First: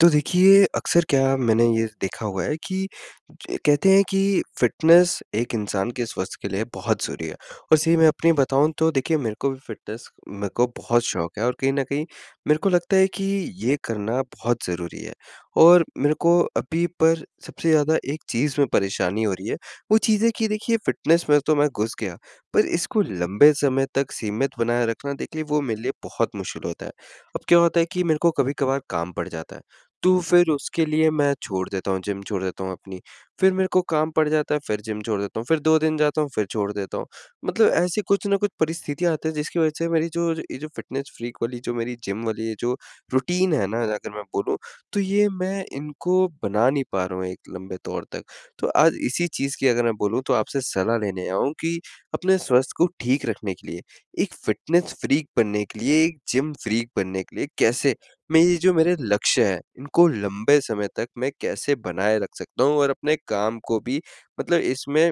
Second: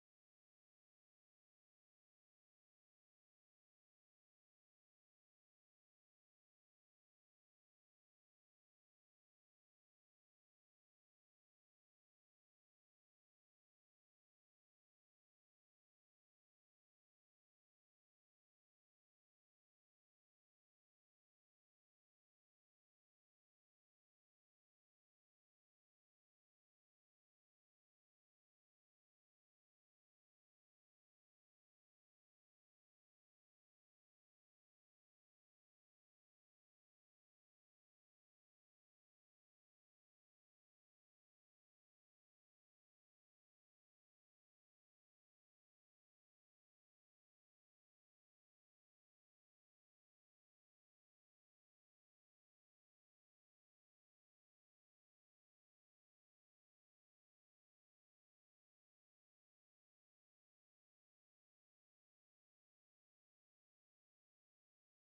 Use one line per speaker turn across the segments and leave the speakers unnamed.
तो देखिए, अक्सर क्या मैंने ये देखा हुआ है कि ज कहते हैं कि फ़िटनेस एक इंसान के स्वास्थ्य के लिए बहुत ज़रूरी है। और सही मैं अपनी बताऊँ तो देखिए मेरे को भी फ़िटनेस मेरे को बहुत शौक है और कहीं न कहीं मेरे को लगता है कि ये करना बहुत ज़रूरी है। और मेरे को अभी पर सबसे ज़्यादा एक चीज़ में परेशानी हो रही है, वो चीज़ है कि देखिए फ़िटनेस में तो मैं घुस गया, पर इसको लंबे समय तक सीमित बनाए रखना देखिए वो मेरे लिए बहुत मुश्किल होता है। अब क्या होता है कि मेरे को कभी-कभार काम पड़ जाता है। तो फिर उसके लिए मैं छोड़ देता हूँ, जिम छोड़ देता हूँ अपनी। फिर मेरे को काम पड़ जाता है, फिर जिम छोड़ देता हूँ, फिर 2 दिन जाता हूँ, फिर छोड़ देता हूँ। मतलब ऐसी कुछ ना कुछ परिस्थितियाँ आती हैं जिसकी वज़ह से मेरी जो ये जो फ़िटनेस फ्रीक वाली जो मेरी जिम वाली ये जो रूटीन है ना अगर मैं बोलूँ, तो ये मैं इनको बना नहीं पा रहा हूँ एक लंबे तौर तक। तो आज इसी चीज़ की अगर मैं बोलूँ तो आपसे सलाह लेने आया हूँ कि अपने स्वास्थ्य को ठीक रखने के लिए, एक फ़िटनेस फ्रीक बनने के लिए, एक जिम फ्रीक बनने के लिए कैसे मैं ये जो मेरे लक्ष्य हैं, इनको लंबे समय तक मैं कैसे बनाए रख सकता हूँ और अपने काम को भी मतलब इसमें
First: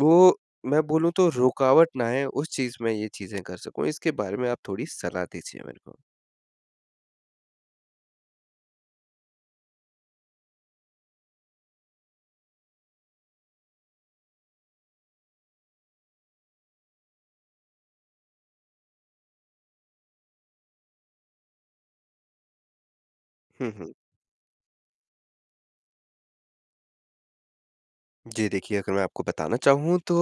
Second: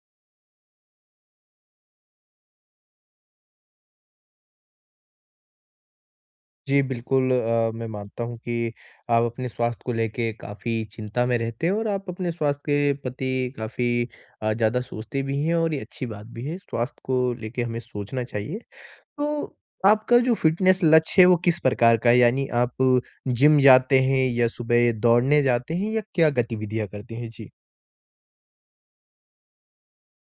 वो मैं बोलूँ तो रुकावट ना आए, उस चीज़ में ये चीज़ें कर सकूँ। इसके बारे में आप थोड़ी सलाह दीजिए मेरे को।
जी, बिल्कुल मैं मानता हूँ कि आप अपने स्वास्थ्य को लेके काफ़ी चिंता में रहते हैं और आप अपने स्वास्थ्य के प्रति काफ़ी ज़्यादा सोचते भी हैं और ये अच्छी बात भी है, स्वास्थ्य को लेके हमें सोचना चाहिए। तो आपका जो फ़िटनेस लक्ष्य है वो किस प्रकार का है? यानी आप जिम
हुँ, हुँ।
जाते हैं या सुबह दौड़ने जाते हैं या क्या गतिविधियाँ करते हैं? जी,
जी देखिए, अगर मैं आपको बताना चाहूँ तो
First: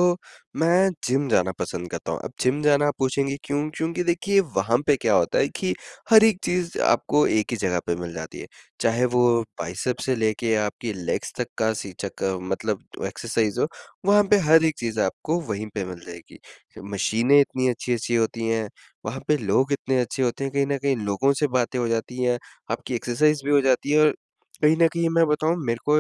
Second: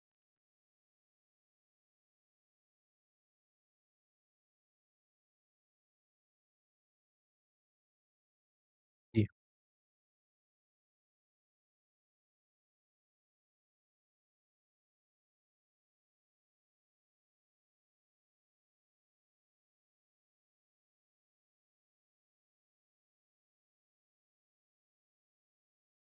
मैं जिम जाना पसंद करता हूँ। अब जिम जाना आप पूछेंगे क्यों? क्योंकि देखिए वहाँ पे क्या होता है कि हर एक चीज़ आपको एक ही जगह पे मिल जाती है। चाहे वो बाइसेप्स से लेके आपकी लेग्स तक का सीचक का मतलब एक्सरसाइज़ हो, वहाँ पे हर एक चीज़ आपको वहीं पे मिल जाएगी। मशीनें इतनी अच्छी-अच्छी होती हैं, वहाँ पे लोग इतने अच्छे होते हैं, कहीं न कहीं लोगों से बातें हो जाती हैं, आपकी एक्सरसाइज़ भी हो जाती है और कहीं न कहीं मैं बताऊँ मेरे को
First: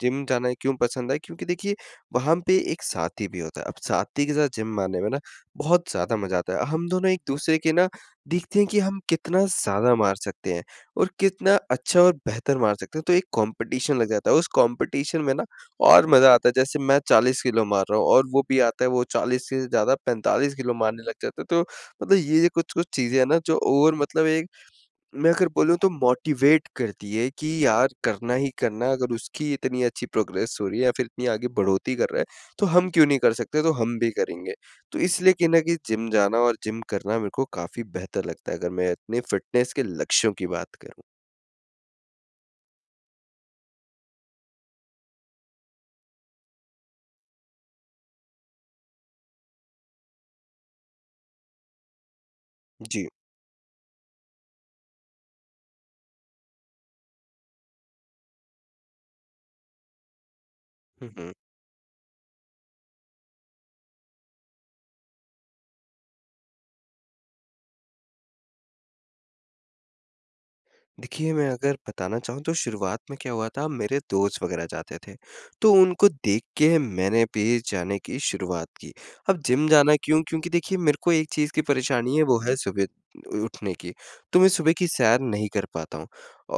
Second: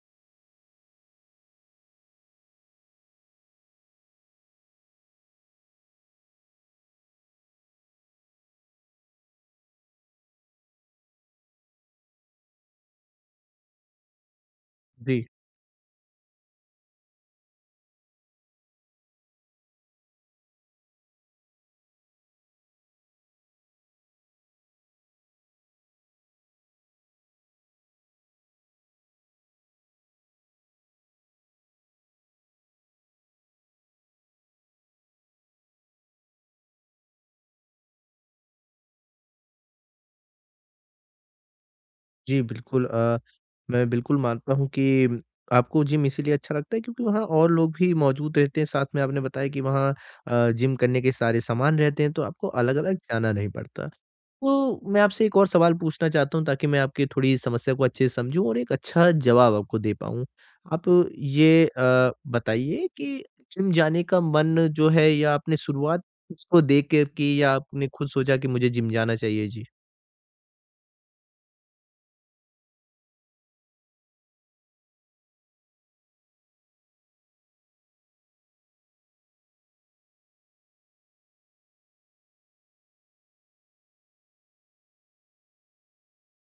जिम जाना क्यों पसंद है क्योंकि देखिए वहाँ पे एक साथी भी होता है। अब साथी के साथ जिम मारने में ना बहुत ज़्यादा मज़ा आता है। हम दोनों एक-दूसरे के ना देखते हैं कि हम कितना ज़्यादा मार सकते हैं और कितना अच्छा और बेहतर मार सकते हैं। तो एक कॉम्पिटिशन लग जाता है। उस कॉम्पिटिशन
जी।
में ना और मज़ा आता है। जैसे मैं 40 किलो मार रहा हूँ और वो भी आता है वो 40 से ज़्यादा 45 किलो मारने लग जाता है। तो मतलब ये कुछ-कुछ चीज़ें हैं ना जो और मतलब एक मैं अगर बोलूँ तो मोटिवेट करती है कि यार करना ही करना अगर उसकी इतनी अच्छी प्रोग्रेस हो रही है या फिर इतनी आगे बढ़ोतरी कर रहा है, तो हम क्यों नहीं कर सकते? तो हम भी करेंगे। तो इसलिए कहीं न कहीं जिम जाना और जिम करना मेरे को काफ़ी बेहतर लगता है अगर मैं अपने फ़िटनेस के लक्ष्यों की बात करूँ।
जी, बिल्कुल मैं बिल्कुल मानता हूँ कि आपको जिम इसीलिए अच्छा लगता है क्योंकि वहाँ और लोग भी मौजूद रहते हैं, साथ में आपने बताया कि वहाँ जिम करने के सारे सामान रहते हैं, तो आपको अलग-अलग
जी।
जाना नहीं पड़ता। तो मैं आपसे एक और सवाल पूछना चाहता हूँ ताकि मैं आपकी थोड़ी समस्या को अच्छे से समझूँ और एक अच्छा जवाब आपको दे पाऊँ। आप
हुँ, हुँ।
ये बताइए कि जिम जाने का मन जो है या आपने शुरुआत किसको देख के की या आपने खुद सोचा कि मुझे जिम जाना चाहिए? जी।
देखिए, मैं अगर बताना चाहूँ तो शुरुआत में क्या हुआ था मेरे दोस्त वग़ैरह जाते थे, तो उनको देख के मैंने भी जाने की शुरुआत की। अब जिम जाना क्यों? क्योंकि देखिए मेरे को एक चीज़ की परेशानी है वो है सुबह उ उठने की, तो मैं सुबह की सैर नहीं कर पाता हूँ।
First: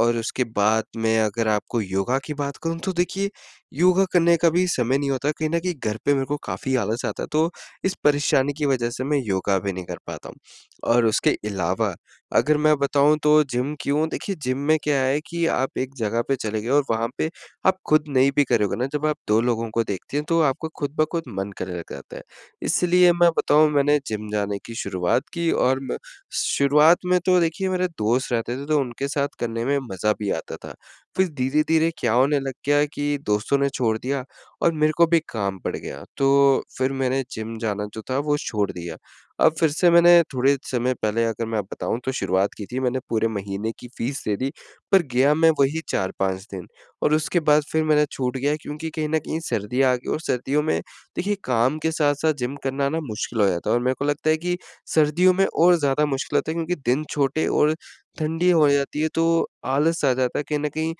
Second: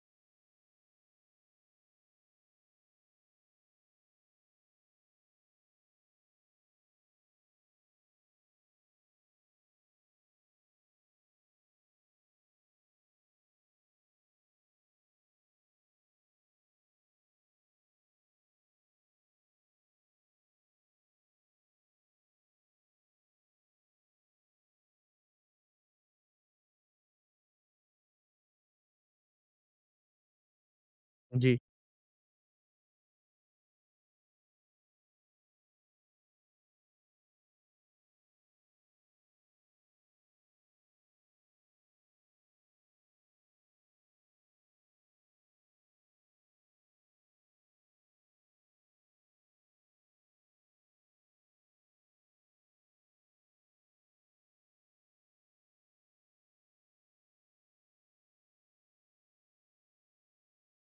और उसके बाद मैं अगर आपको योगा की बात करूँ तो देखिए, योगा करने का भी समय नहीं होता कहीं न कहीं घर पे मेरे को काफ़ी आलस आता है, तो इस परेशानी की वज़ह से मैं योगा भी नहीं कर पाता हूँ। और उसके अलावा अगर मैं बताऊँ तो जिम क्यों? देखिए जिम में क्या है कि आप एक जगह पे चले गए और वहाँ पे आप खुद नहीं भी करोगे ना, जब आप 2 लोगों को देखते हैं तो आपको खुद ब खुद मन करने लग जाता है। इसलिए मैं बताऊँ मैंने जिम जाने की शुरुआत की और म शुरुआत में तो देखिए मेरे दोस्त रहते थे तो उनके साथ करने में मज़ा भी आता था। फिर
जी।
धीरे-धीरे क्या होने लग गया कि दोस्तों ने छोड़ दिया और मेरे को भी काम पड़ गया। तो फिर मैंने जिम जाना जो था वो छोड़ दिया। अब फिर से मैंने थोड़े समय पहले अगर मैं बताऊँ तो शुरुआत की थी मैंने पूरे महीने की फ़ीस दे दी, पर गया मैं वही 4-5 दिन और उसके बाद फिर मेरा छूट गया क्योंकि कहीं न कहीं सर्दियाँ आ गई और सर्दियों में देखिए काम के साथ-साथ जिम करना ना मुश्किल हो जाता है और मेरे को लगता है कि सर्दियों में और ज़्यादा मुश्किल होता है क्योंकि दिन छोटे और ठंडी हो जाती है तो आलस आ जाता है। कहीं न कहीं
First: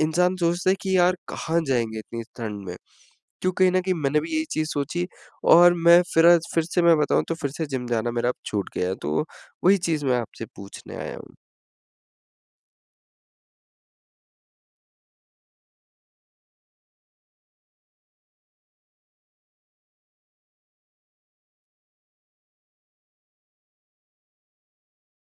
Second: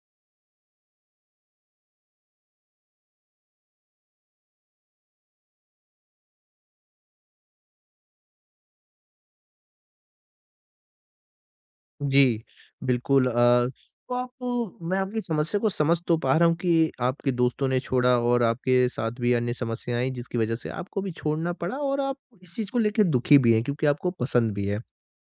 इंसान सोचता है कि यार कहाँ जाएँगे इतनी ठंड में? क्यों कहीं न कहीं मैंने भी यही चीज़ सोची और मैं फिर आज फिर से मैं बताऊँ तो फिर से जिम जाना मेरा अब छूट गया है, तो वही चीज़ मैं आपसे पूछने आया हूँ।
जी, बिल्कुल तो आप मैं आपकी समस्या को समझ तो पा रहा हूँ कि आपके दोस्तों ने छोड़ा और आपके साथ भी अन्य समस्याएँ आई जिसकी वज़ह से आपको भी छोड़ना पड़ा और आप इस चीज़ को लेके दुखी भी हैं क्योंकि आपको पसंद भी है।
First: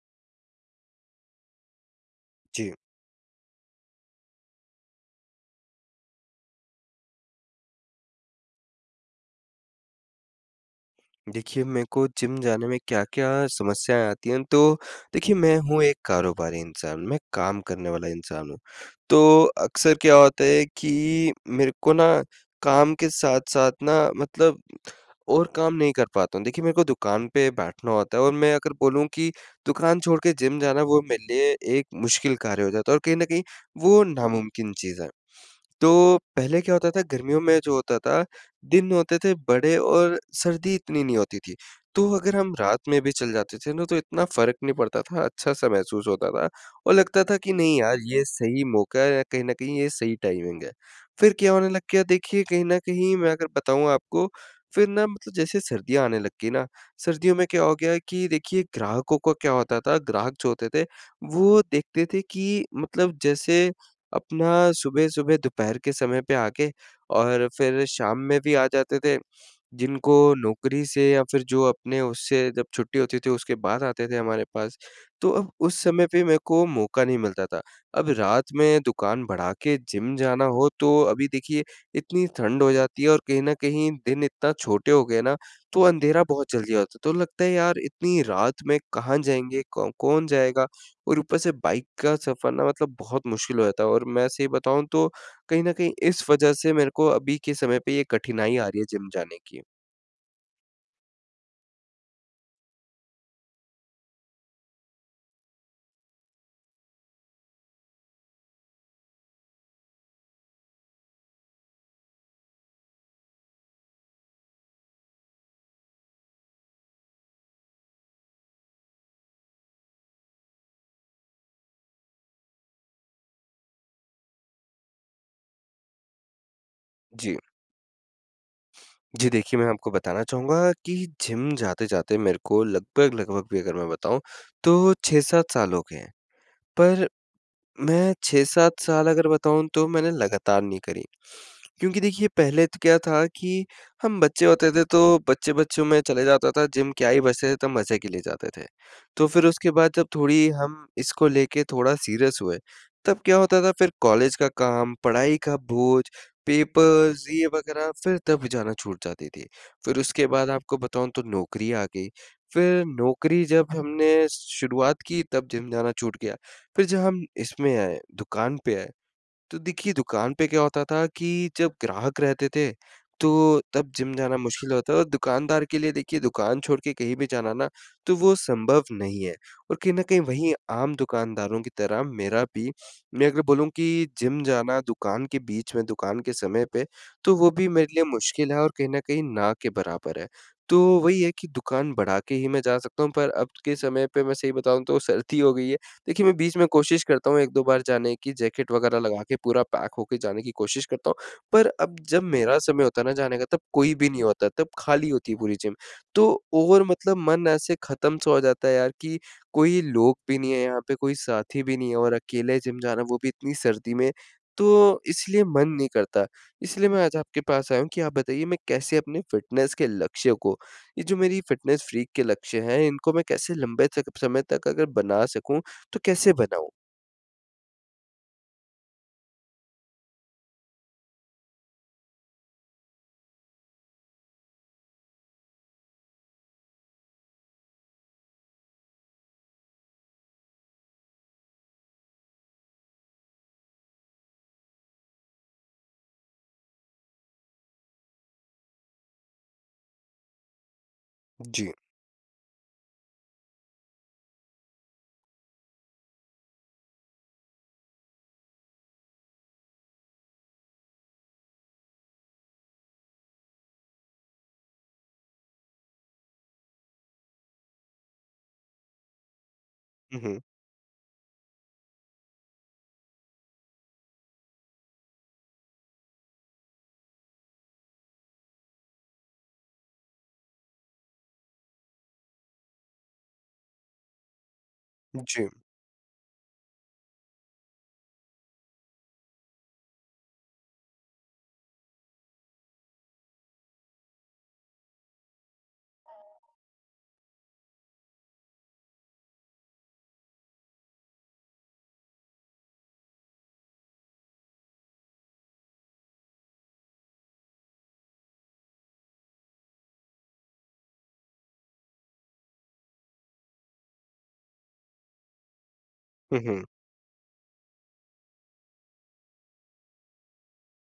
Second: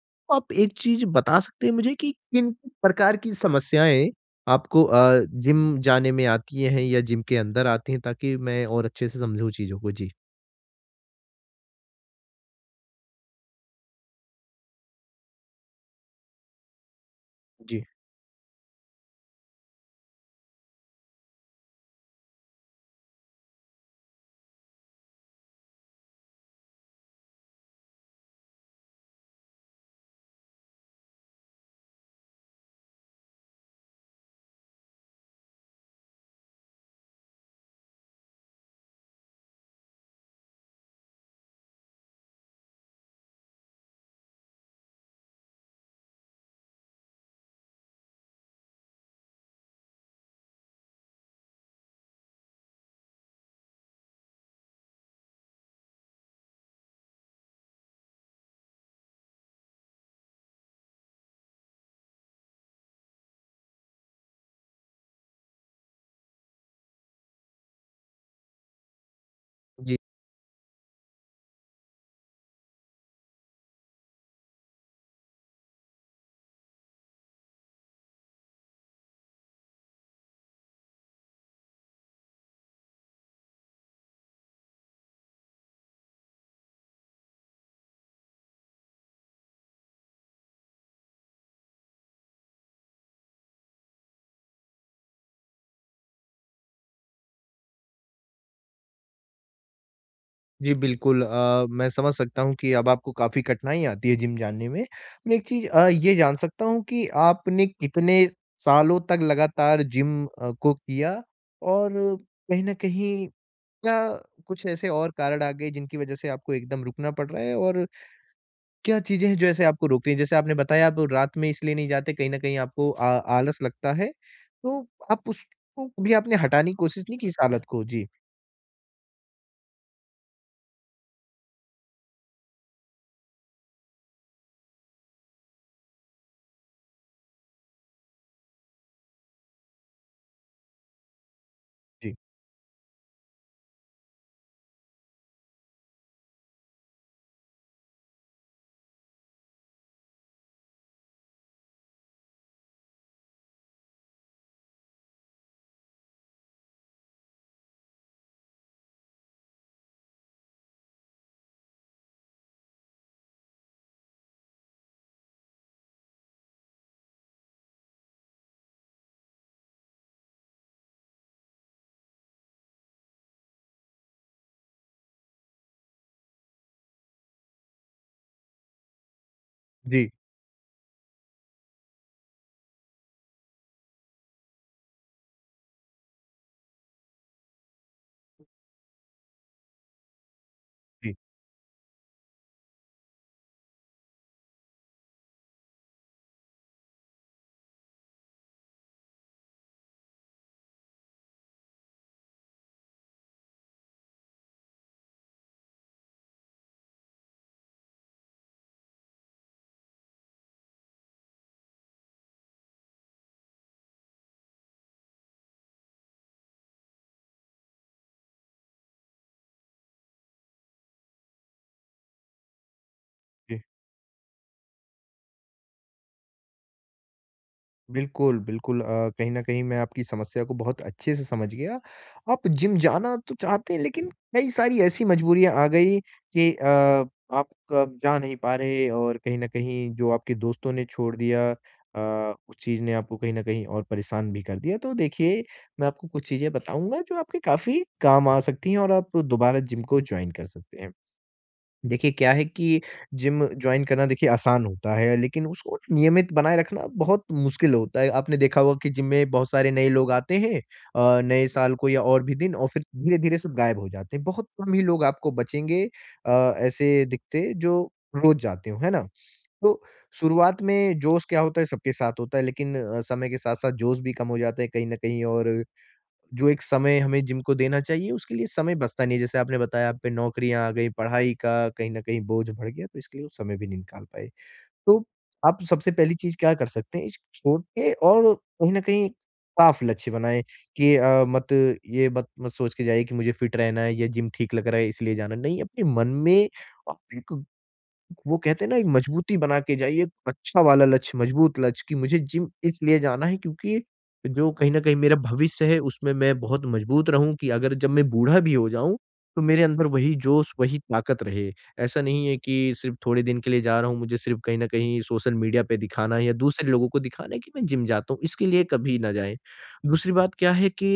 तो आप एक चीज़ बता सकते हैं मुझे कि किन
जी,
प्रकार की समस्याएँ आपको जिम जाने में आती हैं या जिम के अंदर आती हैं ताकि मैं और अच्छे से समझूँ चीज़ों को? जी।
देखिए मेरे को जिम जाने में क्या-क्या समस्याएँ आती हैं, तो देखिए मैं हूँ एक कारोबारी इंसान, मैं काम
जी।
करने वाला इंसान हूँ। तो अक्सर क्या होता है कि मेरे को ना काम के साथ-साथ ना मतलब और काम नहीं कर पाता हूँ। देखिए, मेरे को दुकान पे बैठना होता है और मैं अगर बोलूँ कि दुकान छोड़ के जिम जाना वो मेरे लिए एक मुश्किल कार्य हो जाता है और कहीं न कहीं वो नामुमकिन चीज़ है। तो पहले क्या होता था गर्मियों में जो होता था, दिन होते थे बड़े और सर्दी इतनी नहीं होती थी। तो अगर हम रात में भी चल जाते थे ना तो इतना फ़र्क नहीं पड़ता था, अच्छा-सा महसूस होता था और लगता था कि नहीं यार ये सही मौका है, कहीं न कहीं ये सही टाइमिंग है। फिर क्या होने लग गया देखिए कहीं न कहीं मैं अगर बताऊँ आपको, फिर ना मतलब जैसे सर्दियाँ आने लग गई ना, सर्दियों में क्या हो गया कि देखिए ग्राहकों को क्या होता था, ग्राहक जो होते थे, वो देखते थे कि मतलब जैसे अपना सुबह-सुबह दोपहर के समय पे आके और फिर शाम में भी आ जाते थे। जिनको नौकरी से या फिर जो अपने उससे जब छुट्टी होती थी उसके बाद आते थे हमारे पास। तो अब उस समय पे मेरे को मौका नहीं मिलता था। अब रात में दुकान बढ़ा के जिम जाना हो तो अभी देखिए इतनी ठंड हो जाती है और कहीं न कहीं दिन इतना छोटे हो गए ना तो अंधेरा बहुत जल्दी हो जाता है। तो लगता है यार इतनी रात में कहाँ जाएँगे? कौ कौन जाएगा? और ऊपर से बाइक का सफ़र ना मतलब बहुत मुश्किल हो जाता है और मैं सही बताऊँ तो कहीं न कहीं इस वजह से मेरे को अभी के समय पे ये कठिनाई आ रही है जिम जाने की।
जी, बिल्कुल मैं समझ सकता हूँ कि अब आपको काफ़ी कठिनाई आती है जिम जाने में। मैं एक चीज़ ये जान सकता हूँ कि आपने कितने सालों तक लगातार जिम को किया? और कहीं न कहीं क्या कुछ ऐसे और कारण आ गए जिनकी वज़ह से आपको एकदम रुकना पड़ रहा है? और क्या चीज़ें हैं जो ऐसे आपको रोक रही हैं? जैसे आपने बताया आप रात में इसलिए नहीं जाते कहीं न कहीं आपको आ आलस लगता है। तो आप उसको भी आपने हटाने की कोशिश नहीं की इस
जी।
आदत को? जी,
जी, देखिए मैं आपको बताना चाहूँगा कि जिम जाते-जाते मेरे को लगभग-लगभग भी अगर मैं बताऊँ तो 6-7 साल हो गए हैं। पर मैं 6-7 साल अगर बताऊँ तो मैंने लगातार नहीं करी। क्योंकि
जी,
देखिए पहले तो क्या था कि हम बच्चे होते थे तो बच्चे-बच्चों में चले जाता था जिम क्या ही बचते थे तब मज़े के लिए जाते थे। तो फिर उसके बाद जब थोड़ी हम इसको लेके थोड़ा सीरियस हुए, तब क्या होता था फिर कॉलेज का काम, पढ़ाई का बोझ, पेपर्स ये वग़ैरह फिर तब जाना छूट जाती थी। फिर उसके बाद आपको बताऊँ तो नौकरी आ गई। फिर नौकरी जब हमने शुरुआत की तब जिम जाना छूट गया। फिर जब हम इसमें आए, दुकान पे आए, तो देखिए दुकान पे क्या होता था कि जब ग्राहक रहते थे, तो तब जिम जाना मुश्किल होता है और दुकानदार के लिए देखिए दुकान छोड़ के कहीं भी जाना ना, तो वो संभव नहीं है और कहीं न
जी,
कहीं वहीं आम दुकानदारों की तरह मेरा भी मैं अगर बोलूँ कि जिम जाना दुकान के बीच में, दुकान के समय पे, तो वो भी मेरे लिए मुश्किल है और कहीं न कहीं ना के बराबर है। तो
जी,
वही है कि दुकान बढ़ा के ही मैं जा सकता हूँ पर अब के समय पे मैं सही बताऊँ तो सर्दी हो गई है। देखिए, मैं बीच में कोशिश करता हूँ 1-2 बार जाने की, जैकेट वगैरह लगा के पूरा पैक होके जाने की कोशिश करता हूँ, पर अब जब मेरा समय होता है ना जाने का तब कोई भी नहीं होता, तब खाली होती है पूरी जिम। तो और मतलब मन ऐसे खत्म-सा हो जाता है यार कि कोई लोग भी नहीं है यहाँ पे, कोई साथी भी नहीं है और अकेले जिम जाना वो भी इतनी सर्दी में, तो इसलिए मन नहीं करता। इसलिए मैं आज आपके पास आया हूँ कि आप बताइए मैं कैसे अपने फ़िटनेस के लक्ष्य को ये जो मेरी फ़िटनेस फ्रीक के लक्ष्य हैं, इनको मैं कैसे
जी।
लंबे तक समय तक अगर बना सकूँ तो कैसे बनाऊँ?
बिल्कुल, बिल्कुल कहीं न कहीं मैं आपकी समस्या को बहुत अच्छे से समझ गया। आप जिम जाना तो चाहते हैं लेकिन कई सारी ऐसी मजबूरियाँ आ गई कि आप कब जा नहीं पा रहे और कहीं न कहीं जो आपके दोस्तों ने छोड़ दिया उस चीज़ ने आपको कहीं न कहीं और परेशान भी कर दिया। तो देखिए, मैं आपको कुछ चीज़ें बताऊँगा जो आपके काफ़ी काम आ सकती हैं और आप दोबारा जिम को जॉइन कर सकते हैं।
जी।
देखिए, क्या है कि जिम जॉइन करना देखिए आसान होता है, लेकिन उसको नियमित बनाए रखना बहुत मुश्किल होता है। आपने देखा होगा कि जिम में बहुत सारे नए लोग आते हैं नए साल को या और भी दिन, और फिर धीरे-धीरे सब गायब हो जाते हैं। बहुत कम ही लोग आपको बचेंगे अ, ऐसे दिखते जो रोज़ जाते हो, है ना? तो
हुँ, हुँ।
शुरुआत में जोश क्या होता है सबके साथ होता है, लेकिन समय के साथ-साथ जोश भी कम हो जाता है कहीं न कहीं, और जो एक समय हमें जिम को देना चाहिए, उसके लिए समय बचता नहीं है। जैसे आपने बताया आप पे नौकरियाँ आ गई, पढ़ाई का कहीं न कहीं बोझ बढ़ गया, तो इसके लिए वो समय भी नहीं निकाल पाए। तो
जी।
आप सबसे पहली चीज़ क्या कर सकते हैं, इस छोटे और कहीं न कहीं साफ लक्ष्य बनाएँ कि अ, मत ये मत मत सोच के जाइए कि मुझे फिट रहना है या जिम ठीक लग रहा है इसलिए जाना है। नहीं, अपने मन में आप एक, वो कहते हैं ना, एक मजबूती बना के जाइए, एक अच्छा वाला लक्ष्य, मजबूत लक्ष्य कि मुझे जिम इसलिए जाना है क्योंकि जो कहीं न कहीं मेरा भविष्य है उसमें मैं बहुत मजबूत रहूँ, कि अगर जब मैं बूढ़ा भी हो जाऊँ, तो मेरे अंदर वही जोश, वही ताकत रहे। ऐसा नहीं है कि सिर्फ़ थोड़े दिन के लिए जा रहा हूँ, मुझे सिर्फ़ कहीं न कहीं सोशल मीडिया पे दिखाना है या
हुँ, हुँ।
दूसरे लोगों को दिखाना है कि मैं जिम जाता हूँ, इसके लिए कभी ना जाएँ। दूसरी बात क्या है कि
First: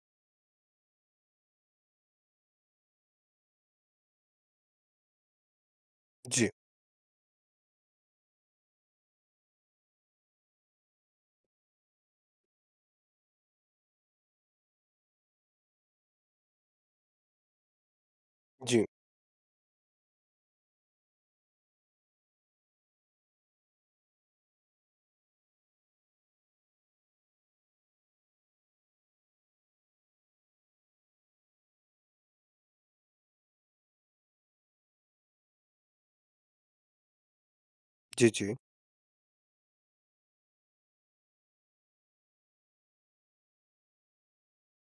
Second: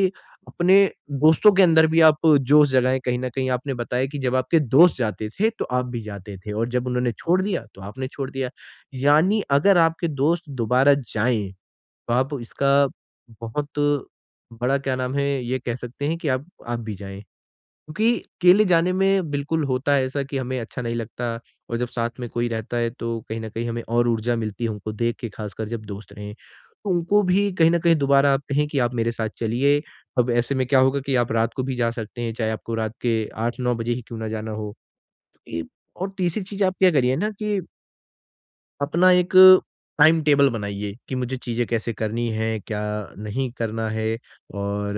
अपने दोस्तों के अंदर भी आप जोश जगाएँ, कहीं न कहीं आपने बताया कि जब आपके दोस्त जाते थे, तो आप भी जाते
जी,
थे, और जब उन्होंने छोड़ दिया, तो आपने छोड़ दिया। यानी अगर आपके दोस्त दोबारा जाएँ, तो आप इसका बहुत बड़ा, क्या नाम है, ये कह सकते हैं कि आप भी जाएँ। क्योंकि अकेले
जी,
जाने में बिल्कुल होता है ऐसा कि हमें अच्छा नहीं लगता, और जब साथ में कोई रहता है तो कहीं न कहीं हमें और ऊर्जा मिलती है उनको देख के, खासकर जब दोस्त रहें। तो उनको भी कहीं न कहीं दोबारा आप कहें कि आप मेरे साथ चलिए। अब ऐसे में क्या होगा कि आप रात को भी जा सकते हैं, चाहे आपको रात के 8-9 बजे ही क्यों ना जाना हो। ये, और तीसरी चीज़ आप क्या करिए ना कि
जी, जी।
अपना एक टाइम टेबल बनाइए कि मुझे चीज़ें कैसे करनी हैं, क्या नहीं करना है, और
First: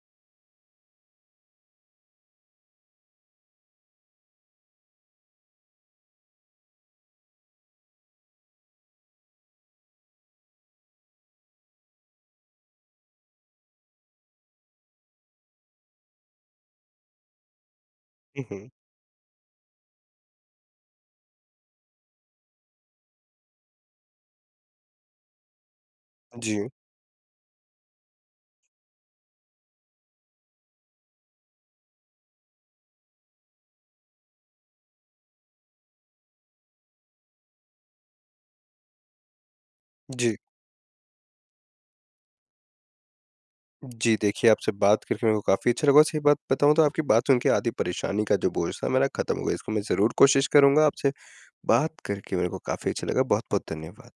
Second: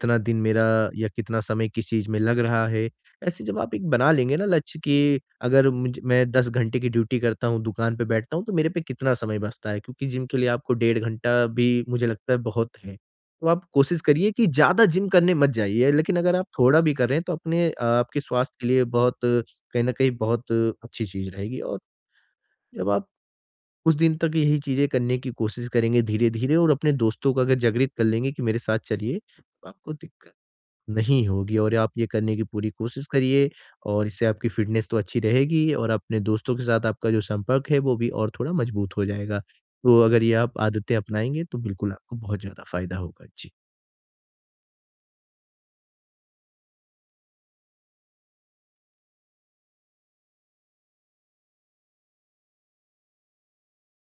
कितना दिन मेरा या कितना समय किस चीज़ में लग रहा है। ऐसे जब आप एक बना लेंगे ना लक्ष्य कि अगर मुझ मैं 10 घंटे की ड्यूटी करता हूँ, दुकान पे बैठता हूँ, तो मेरे पे कितना समय बचता है, क्योंकि जिम के लिए आपको 1.5 घंटा भी मुझे लगता है बहुत है। तो आप कोशिश करिए कि ज़्यादा जिम करने मत जाइए, लेकिन अगर आप थोड़ा भी कर रहे हैं तो अपने, आपके
हुँ,
स्वास्थ्य के
हुँ।
लिए बहुत कहीं न कहीं बहुत अच्छी चीज़ रहेगी, और जब आप कुछ दिन तक यही चीज़ें करने की कोशिश करेंगे धीरे-धीरे
जी,
और अपने दोस्तों को अगर जागृत कर लेंगे कि मेरे साथ चलिए, तो आपको दिक्कत नहीं होगी, और आप ये करने की पूरी कोशिश करिए, और इससे आपकी फ़िटनेस तो अच्छी रहेगी और अपने दोस्तों के साथ आपका जो संपर्क है वो भी और थोड़ा मजबूत हो जाएगा। तो अगर ये
जी,
आप आदतें अपनाएँगे तो बिल्कुल आपको बहुत ज़्यादा फ़ायदा होगा। जी।
जी। देखिए, आपसे बात करके मेरे को काफ़ी अच्छा लगा। सही बात बताऊँ तो आपकी बात सुन के आधी परेशानी का जो बोझ था मेरा खत्म हो गया। इसको मैं ज़रूर कोशिश करूँगा। आपसे बात करके मेरे को काफ़ी अच्छा लगा। बहुत-बहुत धन्यवाद।